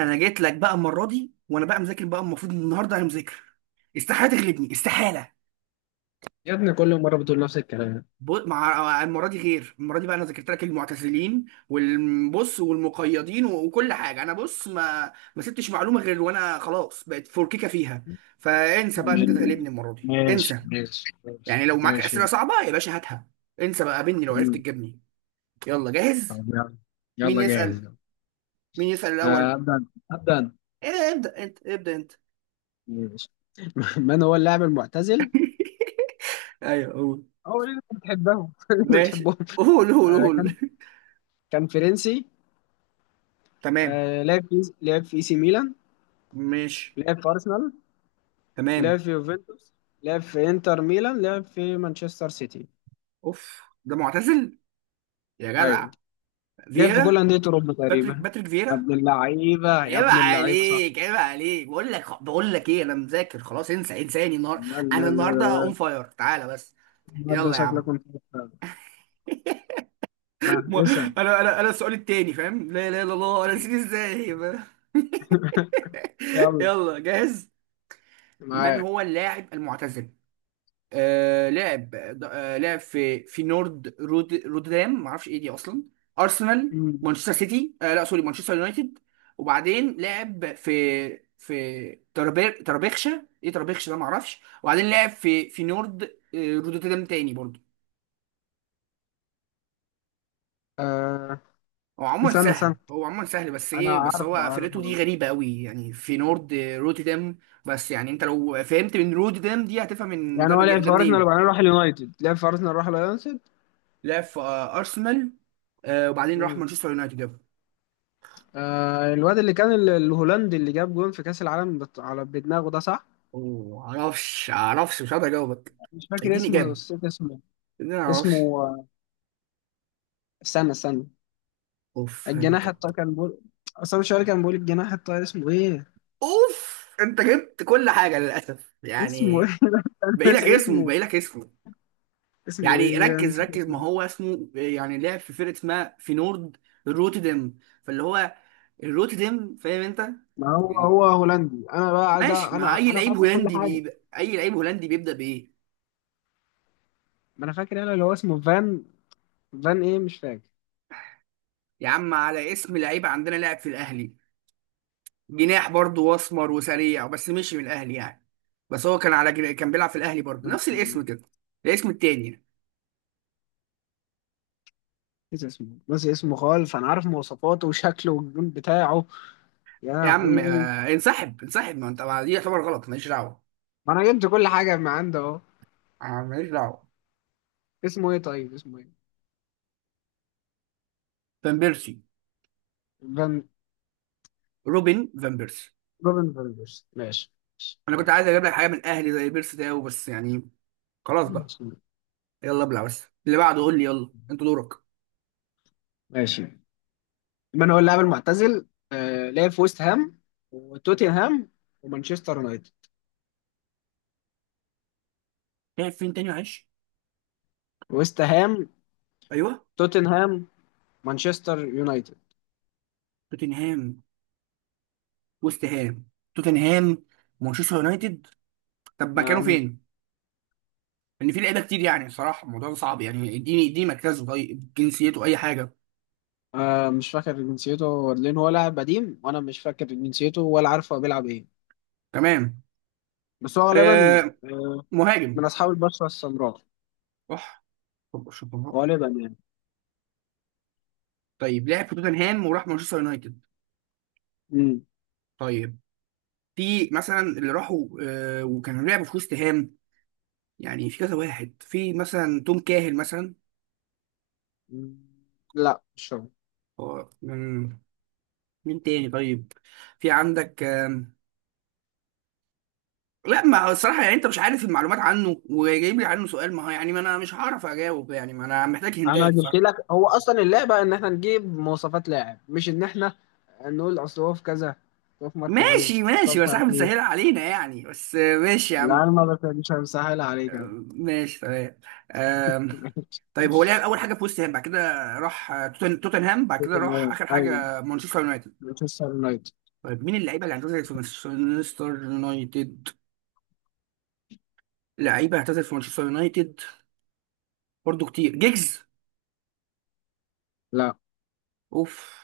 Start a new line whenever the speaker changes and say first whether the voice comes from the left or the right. right: انا جيت لك بقى المره دي، وانا بقى مذاكر بقى. المفروض إن النهارده انا مذاكر. استحاله تغلبني، استحاله.
left: يا ابني كل مرة بتقول نفس الكلام.
right: مع المره دي غير المره دي بقى. انا ذاكرت لك المعتزلين والبص والمقيدين و- وكل حاجه. انا بص، ما سبتش معلومه غير وانا خلاص بقت فوركيكه فيها. فانسى بقى ان انت
left: مم.
right: تغلبني المره دي،
left: ماشي
right: انسى.
left: ماشي ماشي
right: يعني لو معاك
left: ماشي.
right: اسئله صعبه يا باشا هاتها. انسى بقى، قابلني لو عرفت
left: مم.
right: تجيبني. يلا،
left: طب
right: جاهز.
left: يلا.
right: مين
left: يلا جاهز
right: يسال؟
left: يلا.
right: مين يسال
left: آه،
right: الاول؟
left: أبدأ أبدأ أنا.
right: إيه، ابدا انت ابدا انت.
left: ماشي. من هو اللاعب المعتزل؟
right: ايوه، قول.
left: هو اللي أنت بتحبهم. اللي أنت
right: ماشي،
left: بتحبهم.
right: قول قول قول.
left: كان فرنسي.
right: تمام.
left: لعب في اي سي ميلان.
right: ماشي
left: لعب في أرسنال. لعب
right: تمام.
left: في يوفنتوس. لعب في إنتر ميلان. لعب في مانشستر سيتي.
right: اوف، ده معتزل؟ يا جدع.
left: أيوه. لعب في كل
right: فييرا.
left: أندية أوروبا
right: باتريك
left: تقريبا.
right: باتريك
left: يا
right: فييرا.
left: ابن اللعيبة يا
right: عيب
left: ابن اللعيبة صح.
right: عليك عيب عليك، بقول لك ايه. انا مذاكر خلاص، انسى، انساني النهارده.
left: لا لا
right: انا
left: لا
right: النهارده اون
left: لا.
right: فاير، تعالى بس.
left: ده
right: يلا يا
left: شكلك
right: عم.
left: كنت بتتابع. ها
right: م-
left: اسأل.
right: انا السؤال التاني فاهم؟ لا لا لا لا، انا نسيت ازاي.
left: يلا.
right: يلا، جاهز. من
left: معاك.
right: هو اللاعب المعتزل؟ لعب. لعب في نورد رودام، ما اعرفش ايه دي اصلا. ارسنال،
left: مم.
right: مانشستر سيتي. لا، سوري، مانشستر يونايتد. وبعدين لعب في تربيخشة، ايه تربيخشة ده، ما اعرفش. وبعدين لعب في نورد رودوتردام تاني برضه.
left: آه.
right: هو عموما
left: استنى
right: سهل،
left: استنى،
right: هو عموما سهل بس
left: انا
right: ايه، بس
left: عارفه
right: هو فرقته دي
left: عارفه.
right: غريبة قوي يعني، في نورد روتردام. بس يعني انت لو فهمت من روتردام دي، هتفهم من
left: يعني
right: ده
left: هو لعب
right: ده
left: في ارسنال
right: منين.
left: وبعدين راح اليونايتد. لعب في ارسنال راح اليونايتد.
right: لعب في ارسنال. وبعدين راح
left: مم.
right: مانشستر يونايتد.
left: آه. الواد اللي كان الهولندي اللي جاب جون في كأس العالم على بدماغه ده صح؟
right: معرفش، مش هقدر اجاوبك.
left: مش فاكر
right: اديني
left: اسمه،
right: اجابه،
left: نسيت اسمه.
right: اديني،
left: اسمه
right: معرفش.
left: آه، استنى استنى.
right: اوف انت.
left: الجناح الطاير كان بيقول، اصلا شوية كان بيقول الجناح الطاير اسمه ايه؟
right: اوف، انت جبت كل حاجه للاسف
left: اسمه
right: يعني.
left: ايه؟ أنا
right: باقي لك
left: ناسي
right: اسمه،
left: اسمه.
right: باقي لك اسمه.
left: اسمه
right: يعني
left: ايه؟ أنا
right: ركز
left: نسيت
right: ركز، ما
left: اسمه.
right: هو اسمه يعني لعب في فرقه اسمها في نورد روتردام. فاللي هو الروتردام، فاهم انت؟
left: ما هو هو هولندي، انا بقى عايز
right: ماشي. ما
left: انا انا فاكر كل حاجه.
right: اي لعيب هولندي بيبدا بايه؟
left: ما انا فاكر، انا اللي هو اسمه فان. فان ايه مش فاكر.
right: يا عم، على اسم لعيب عندنا لاعب في الاهلي. جناح برضه واسمر وسريع، بس مشي من الاهلي يعني. بس هو كان على كان بيلعب في الاهلي برضه،
left: فان-
right: نفس الاسم كده. الاسم التاني يعني.
left: نسي اسمه نسي اسمه خالص، انا عارف مواصفاته وشكله والجون بتاعه. يا
right: يا عم
left: لهوي.
right: انسحب انسحب، ما انت دي يعتبر غلط، ماليش دعوه.
left: ما انا جبت كل حاجه، ما عنده اهو.
right: ماليش دعوه.
left: اسمه ايه طيب؟ اسمه ايه؟
right: فان بيرسي.
left: فان.
right: روبن فان بيرسي.
left: روبن فاندرس ماشي.
right: انا كنت
left: ماشي.
right: عايز اجيب لك حاجه من الاهلي زي بيرسي ده بس يعني. خلاص بقى.
left: ماشي.
right: يلا ابلع بس، اللي بعده قول لي، يلا انت دورك.
left: ماشي. من هو اللاعب المعتزل؟ آه لعب في ويست هام، وتوتنهام، ومانشستر يونايتد.
right: لعب فين تاني معلش؟
left: ويست هام،
right: ايوه.
left: توتنهام، مانشستر يونايتد.
right: توتنهام، وست هام، توتنهام، مانشستر يونايتد. طب مكانه
left: انا
right: فين؟ ان في لعيبه كتير يعني صراحه، الموضوع ده صعب يعني. اديني مركزه، طيب جنسيته، اي حاجه.
left: آه مش فاكر جنسيته، لان هو لاعب قديم وانا مش فاكر جنسيته ولا عارف هو بيلعب ايه.
right: تمام.
left: بس هو غالبا
right: آه
left: من
right: مهاجم.
left: اصحاب البشره السمراء.
right: صح. طب شطبها.
left: غالبا يعني.
right: طيب لعب في توتنهام وراح مانشستر يونايتد.
left: مم.
right: طيب. في مثلا اللي راحوا وكانوا لعبوا في وست هام، يعني في كذا واحد، في مثلا توم كاهل مثلا.
left: مم. لا مش هو.
right: هو من؟ مين تاني طيب؟ في عندك لا، ما هو الصراحه يعني انت مش عارف المعلومات عنه وجايب لي عنه سؤال. ما هو يعني ما انا مش هعرف اجاوب يعني، ما انا محتاج
left: انا
right: هندات.
left: جبت لك، هو اصلا اللعبه ان احنا نجيب مواصفات لاعب، مش ان احنا نقول اصل هو في كذا، أصل هو في مركز ايه،
right: ماشي
left: اصل هو
right: ماشي،
left: مش
right: بس احنا
left: عارف
right: بنسهلها
left: ايه.
right: علينا يعني، بس ماشي يا
left: لا
right: عم.
left: انا ما مش مسهل عليك أنا.
right: آه، ماشي تمام. آم، طيب هو لعب اول حاجه في وست هام، بعد كده راح توتنهام، بعد كده
left: توتنهام
right: راح اخر
left: ايوه.
right: حاجه مانشستر يونايتد.
left: مانشستر يونايتد.
right: طيب، مين اللعيبه اللي اعتزلت في مانشستر يونايتد؟ لعيبه اعتزلت في مانشستر يونايتد، برضو كتير، جيجز.
left: لا.
right: اوف.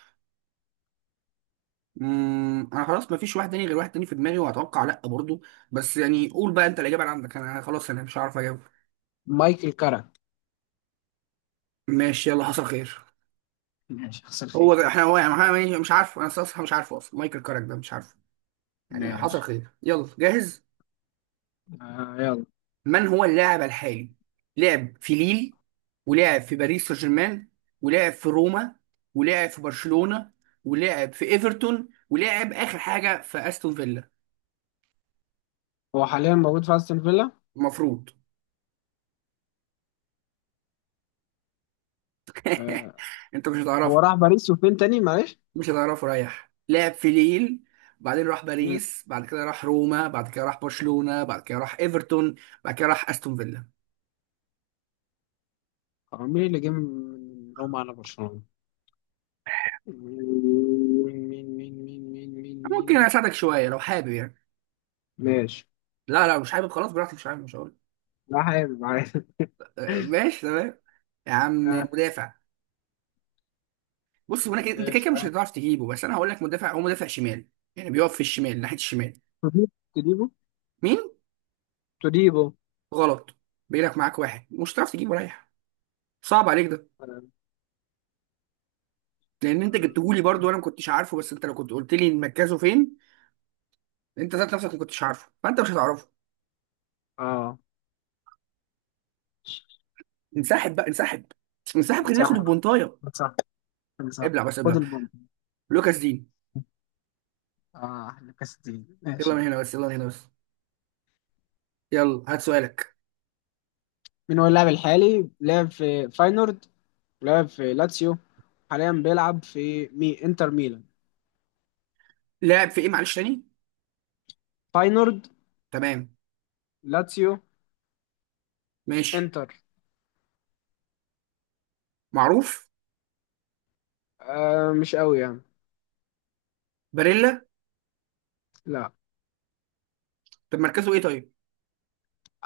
right: انا خلاص ما فيش واحد تاني، غير واحد تاني في دماغي وهتوقع لا برضو. بس يعني قول بقى انت الاجابه اللي عندك، انا خلاص، انا مش عارف اجاوب.
left: مايكل كارك.
right: ماشي، يلا حصل خير.
left: ماشي حصل
right: هو
left: خير.
right: احنا هو يعني احنا مش عارفه، انا صراحه مش عارفه اصلا، مايكل كارك ده مش عارفه. يعني حصل
left: ماشي.
right: خير، يلا جاهز.
left: آه يلا.
right: من هو اللاعب الحالي؟ لعب في ليل، ولعب في باريس سان جيرمان، ولعب في روما، ولعب في برشلونة، ولعب في ايفرتون، ولعب اخر حاجه في استون فيلا.
left: هو حاليا موجود في استون فيلا.
right: المفروض.
left: آه.
right: انت مش
left: هو
right: هتعرفه.
left: راح باريس وفين تاني معلش؟
right: مش هتعرفه رايح. لعب في ليل، بعدين راح
left: مم.
right: باريس، بعد كده راح روما، بعد كده راح برشلونة، بعد كده راح ايفرتون، بعد كده راح استون فيلا.
left: هو مين اللي جه من روما على برشلونة؟ مين؟ مين مين مين مين. مين مين.
right: ممكن اساعدك شويه لو حابب يعني.
left: ماشي.
right: لا لا مش حابب، خلاص براحتك، مش حابب، مش هقول.
left: لا حابب عادي.
right: ماشي تمام. يا عم،
left: آه.
right: مدافع. بص، هو أنا كده، انت
left: ده
right: كده كده مش
left: بصراحة.
right: هتعرف تجيبه، بس انا هقول لك مدافع، هو مدافع شمال. يعني بيقف في الشمال، ناحيه الشمال.
left: توديبو. توديبو.
right: مين؟
left: توديبو.
right: غلط. بينك معاك واحد مش هتعرف تجيبه رايح. صعب عليك ده.
left: آه.
right: لان انت جبته لي برضه وانا ما كنتش عارفه، بس انت لو كنت قلت لي مركزه فين، انت ذات نفسك ما كنتش عارفه، فانت مش هتعرفه.
left: آه.
right: انسحب بقى انسحب، انسحب خلينا
left: انصح.
right: ناخد البونطايه.
left: انصح. انصح.
right: ابلع بس
left: خد
right: ابلع.
left: البونت.
right: لوكاس دين.
left: اه احلى كاس الدين
right: يلا من
left: ماشي.
right: هنا بس، يلا من هنا بس. يلا هات سؤالك.
left: مين هو اللاعب الحالي؟ لعب في فاينورد، لعب في لاتسيو، حاليا بيلعب في انتر ميلان.
right: لاعب في ايه معلش، تاني؟
left: فاينورد.
right: تمام.
left: لاتسيو.
right: ماشي.
left: انتر.
right: معروف.
left: آه مش قوي يعني.
right: باريلا.
left: لا.
right: طب مركزه ايه طيب؟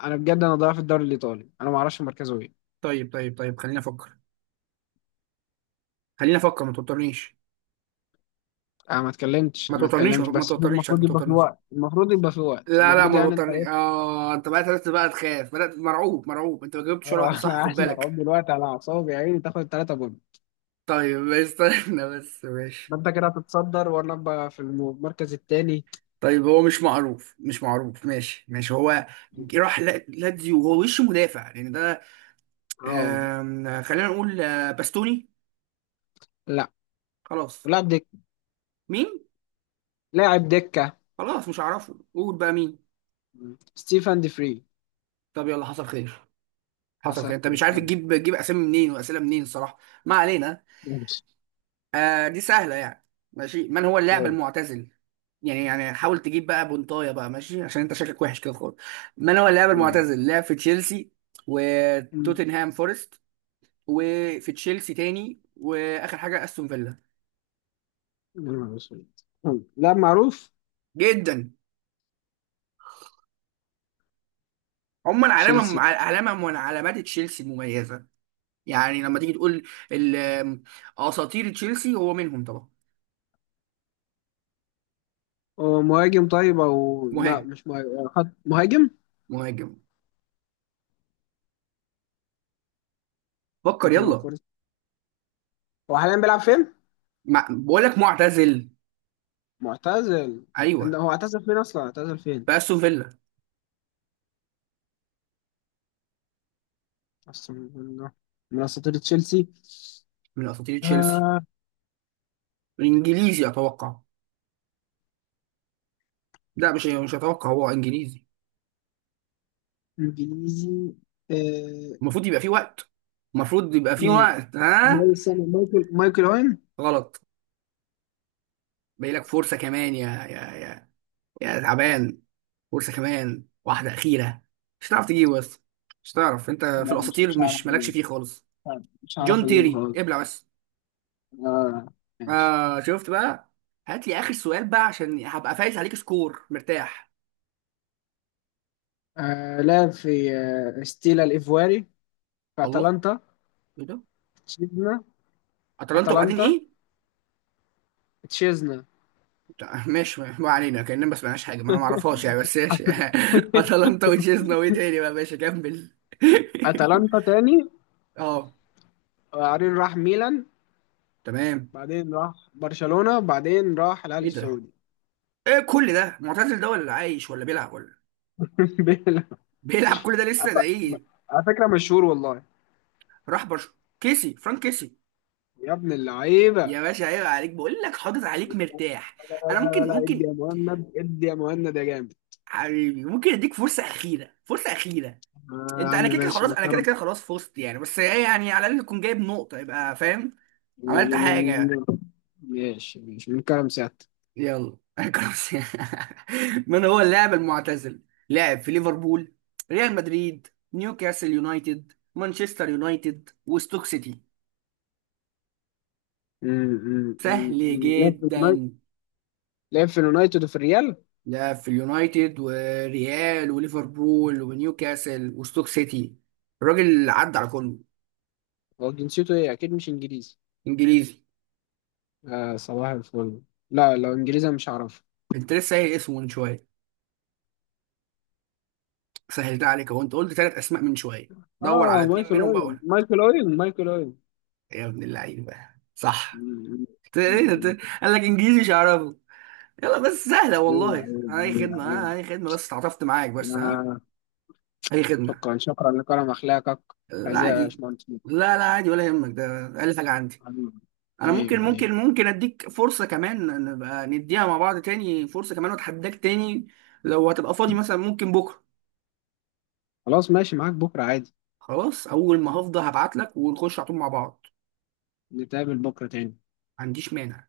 left: انا بجد انا ضايع في الدوري الايطالي، انا ما اعرفش مركزه ايه.
right: طيب طيب طيب، خليني افكر، خليني افكر، ما توترنيش،
left: انا ما اتكلمتش،
right: ما
left: انا ما
right: توترنيش،
left: اتكلمتش،
right: ما
left: بس
right: توترنيش،
left: المفروض
right: ما
left: يبقى في
right: توترنيش.
left: الوقت المفروض يبقى في الوقت
right: لا لا،
left: المفروض،
right: ما
left: يعني انت
right: توترنيش.
left: ايه.
right: اه، انت بقى بدات بقى تخاف، بدات مرعوب، مرعوب. انت ما
left: اه
right: جاوبتش ولا واحده
left: انا
right: صح، خد
left: قاعد
right: بالك.
left: مرعوب دلوقتي على اعصابي يا عيني، تاخد ثلاثة جول.
right: طيب. استنى بس، ماشي.
left: ما انت كده هتتصدر وانا ابقى في المركز الثاني.
right: طيب هو مش معروف، مش معروف. ماشي ماشي. هو راح لاتزيو، وهو وش مدافع يعني ده.
left: اه.
right: خلينا نقول باستوني.
left: لا،
right: خلاص.
left: لاعب دك.
right: مين؟
left: لاعب دكة.
right: خلاص مش هعرفه، قول بقى مين.
left: ستيفن دي فري.
right: طب يلا حصل خير، حصل
left: عسى.
right: خير. انت مش عارف
left: يلا.
right: تجيب اسامي منين واسئله منين الصراحه. ما علينا.
left: ماشي.
right: دي سهله يعني. ماشي، من هو اللاعب المعتزل؟ يعني حاول تجيب بقى بنطايه بقى، ماشي، عشان انت شكلك وحش كده خالص. من هو اللاعب
left: مم.
right: المعتزل، لعب في تشيلسي
left: مم.
right: وتوتنهام فورست وفي تشيلسي تاني، واخر حاجه استون فيلا.
left: مم. مم. لا معروف.
right: جدا. عموما علامه
left: تشيلسي.
right: علامه من علامات تشيلسي مميزه. يعني لما تيجي تقول ال- آه، اساطير تشيلسي، هو منهم طبعا.
left: هو مهاجم طيب او لا
right: مهاجم.
left: مش مهاجم، خط مهاجم؟
right: مهاجم. فكر
left: توتنهام
right: يلا.
left: فورست. هو حاليا بيلعب فين؟
right: بقول لك معتزل.
left: معتزل.
right: ايوه.
left: هو اعتزل فين اصلا؟ اعتزل فين؟
right: في استون فيلا.
left: اصلا من، من اساطير تشيلسي.
right: من اساطير تشيلسي.
left: آه.
right: انجليزي اتوقع. لا، مش اتوقع، هو انجليزي.
left: انجليزي. آه.
right: المفروض يبقى فيه وقت، المفروض يبقى فيه
left: ما-
right: وقت، ها.
left: استنى، مايكل مايكل اوين.
right: غلط. باقي لك فرصه كمان يا يا تعبان، فرصه كمان واحده اخيره. مش هتعرف تجيبه بس، مش هتعرف انت، في
left: لا مش
right: الاساطير
left: مش هعرف
right: مش مالكش
left: اجيبه.
right: فيه خالص.
left: طيب، مش هعرف
right: جون
left: اجيبه
right: تيري،
left: خالص.
right: ابلع بس.
left: آه. ماشي.
right: شفت بقى. هات لي اخر سؤال بقى عشان هبقى فايز عليك سكور مرتاح.
left: آه لعب في آه ستيلا الايفواري. في
right: الله،
left: اتلانتا.
right: ايه ده؟ اتلانتا وبعدين
left: اتلانتا.
right: ايه؟
left: تشيزنا.
right: لا، ماشي ما علينا، كأننا ما سمعناش حاجة، ما انا ما اعرفهاش يعني، بس ماشي. اتلانتا وتشيزنا وايه تاني بقى، ماشي كمل.
left: اتلانتا تاني.
right: اه.
left: وبعدين راح ميلان.
right: تمام.
left: بعدين راح برشلونة. بعدين راح الأهلي
right: ايه ده؟
left: السعودي.
right: ايه كل ده؟ معتزل ده ولا عايش ولا بيلعب، ولا
left: بلا-
right: بيلعب كل ده لسه، ده
left: أعت-
right: ايه؟
left: على فكرة مشهور والله.
right: راح برش، كيسي، فرانك كيسي.
left: يا ابن اللعيبة.
right: يا باشا عيب عليك، بقول لك حاطط عليك مرتاح.
left: لا
right: انا
left: لا
right: ممكن
left: لا لا. ادي
right: ممكن
left: يا مهند ادي يا مهند يا جامد.
right: حبيبي، ممكن اديك فرصة أخيرة، فرصة أخيرة.
left: آه يا
right: انت
left: عم
right: انا كده كده
left: ماشي
right: خلاص،
left: من
right: انا كده
left: كرم.
right: كده خلاص فزت يعني، بس ايه يعني، على الاقل تكون جايب نقطة يبقى فاهم، عملت
left: يعني من،
right: حاجة.
left: ماشي ماشي من كرم سيادتك.
right: يلا كروس. من هو اللاعب المعتزل؟ لعب في ليفربول، ريال مدريد، نيوكاسل يونايتد، مانشستر يونايتد، وستوك سيتي.
left: م- م- م-
right: سهل
left: م. لعب في
right: جدا.
left: اليونايتد. لعب في اليونايتد وفي الريال.
right: لعب في اليونايتد وريال وليفربول ونيوكاسل وستوك سيتي، الراجل عدى على كله.
left: هو جنسيته ايه؟ اكيد مش انجليزي.
right: انجليزي.
left: آه صباح الفل. لا لو انجليزي أنا مش هعرف.
right: انت لسه قايل اسمه من شويه، سهلت عليك اهو، انت قلت ثلاث اسماء من شويه، دور على
left: اه،
right: اتنين
left: مايكل
right: منهم بقى
left: اوين
right: قول.
left: مايكل اوين مايكل اوين.
right: يا ابن اللعيبه، صح.
left: مم.
right: إيه
left: مم.
right: ده؟ قال لك انجليزي مش هعرفه. يلا بس، سهلة
left: ايوه
right: والله.
left: ايوه
right: أي
left: ايوه
right: خدمة،
left: ايوه.
right: ها، أي خدمة، بس تعاطفت معاك بس، ها.
left: آه.
right: أي خدمة.
left: شكرا شكرا لكرم اخلاقك.
right: لا
left: عزيز يا
right: عادي.
left: باشمهندس.
right: لا لا عادي ولا يهمك، ده أقل حاجة عندي.
left: حبيبي.
right: أنا
left: حبيبي.
right: ممكن
left: حبيبي.
right: ممكن ممكن أديك فرصة كمان، نبقى نديها مع بعض تاني، فرصة كمان وأتحداك تاني. لو هتبقى فاضي مثلا ممكن بكرة.
left: خلاص ماشي، معاك بكره عادي.
right: خلاص، أول ما هفضى هبعتلك ونخش على طول مع بعض.
left: نتقابل بكره تاني.
right: ما عنديش مانع.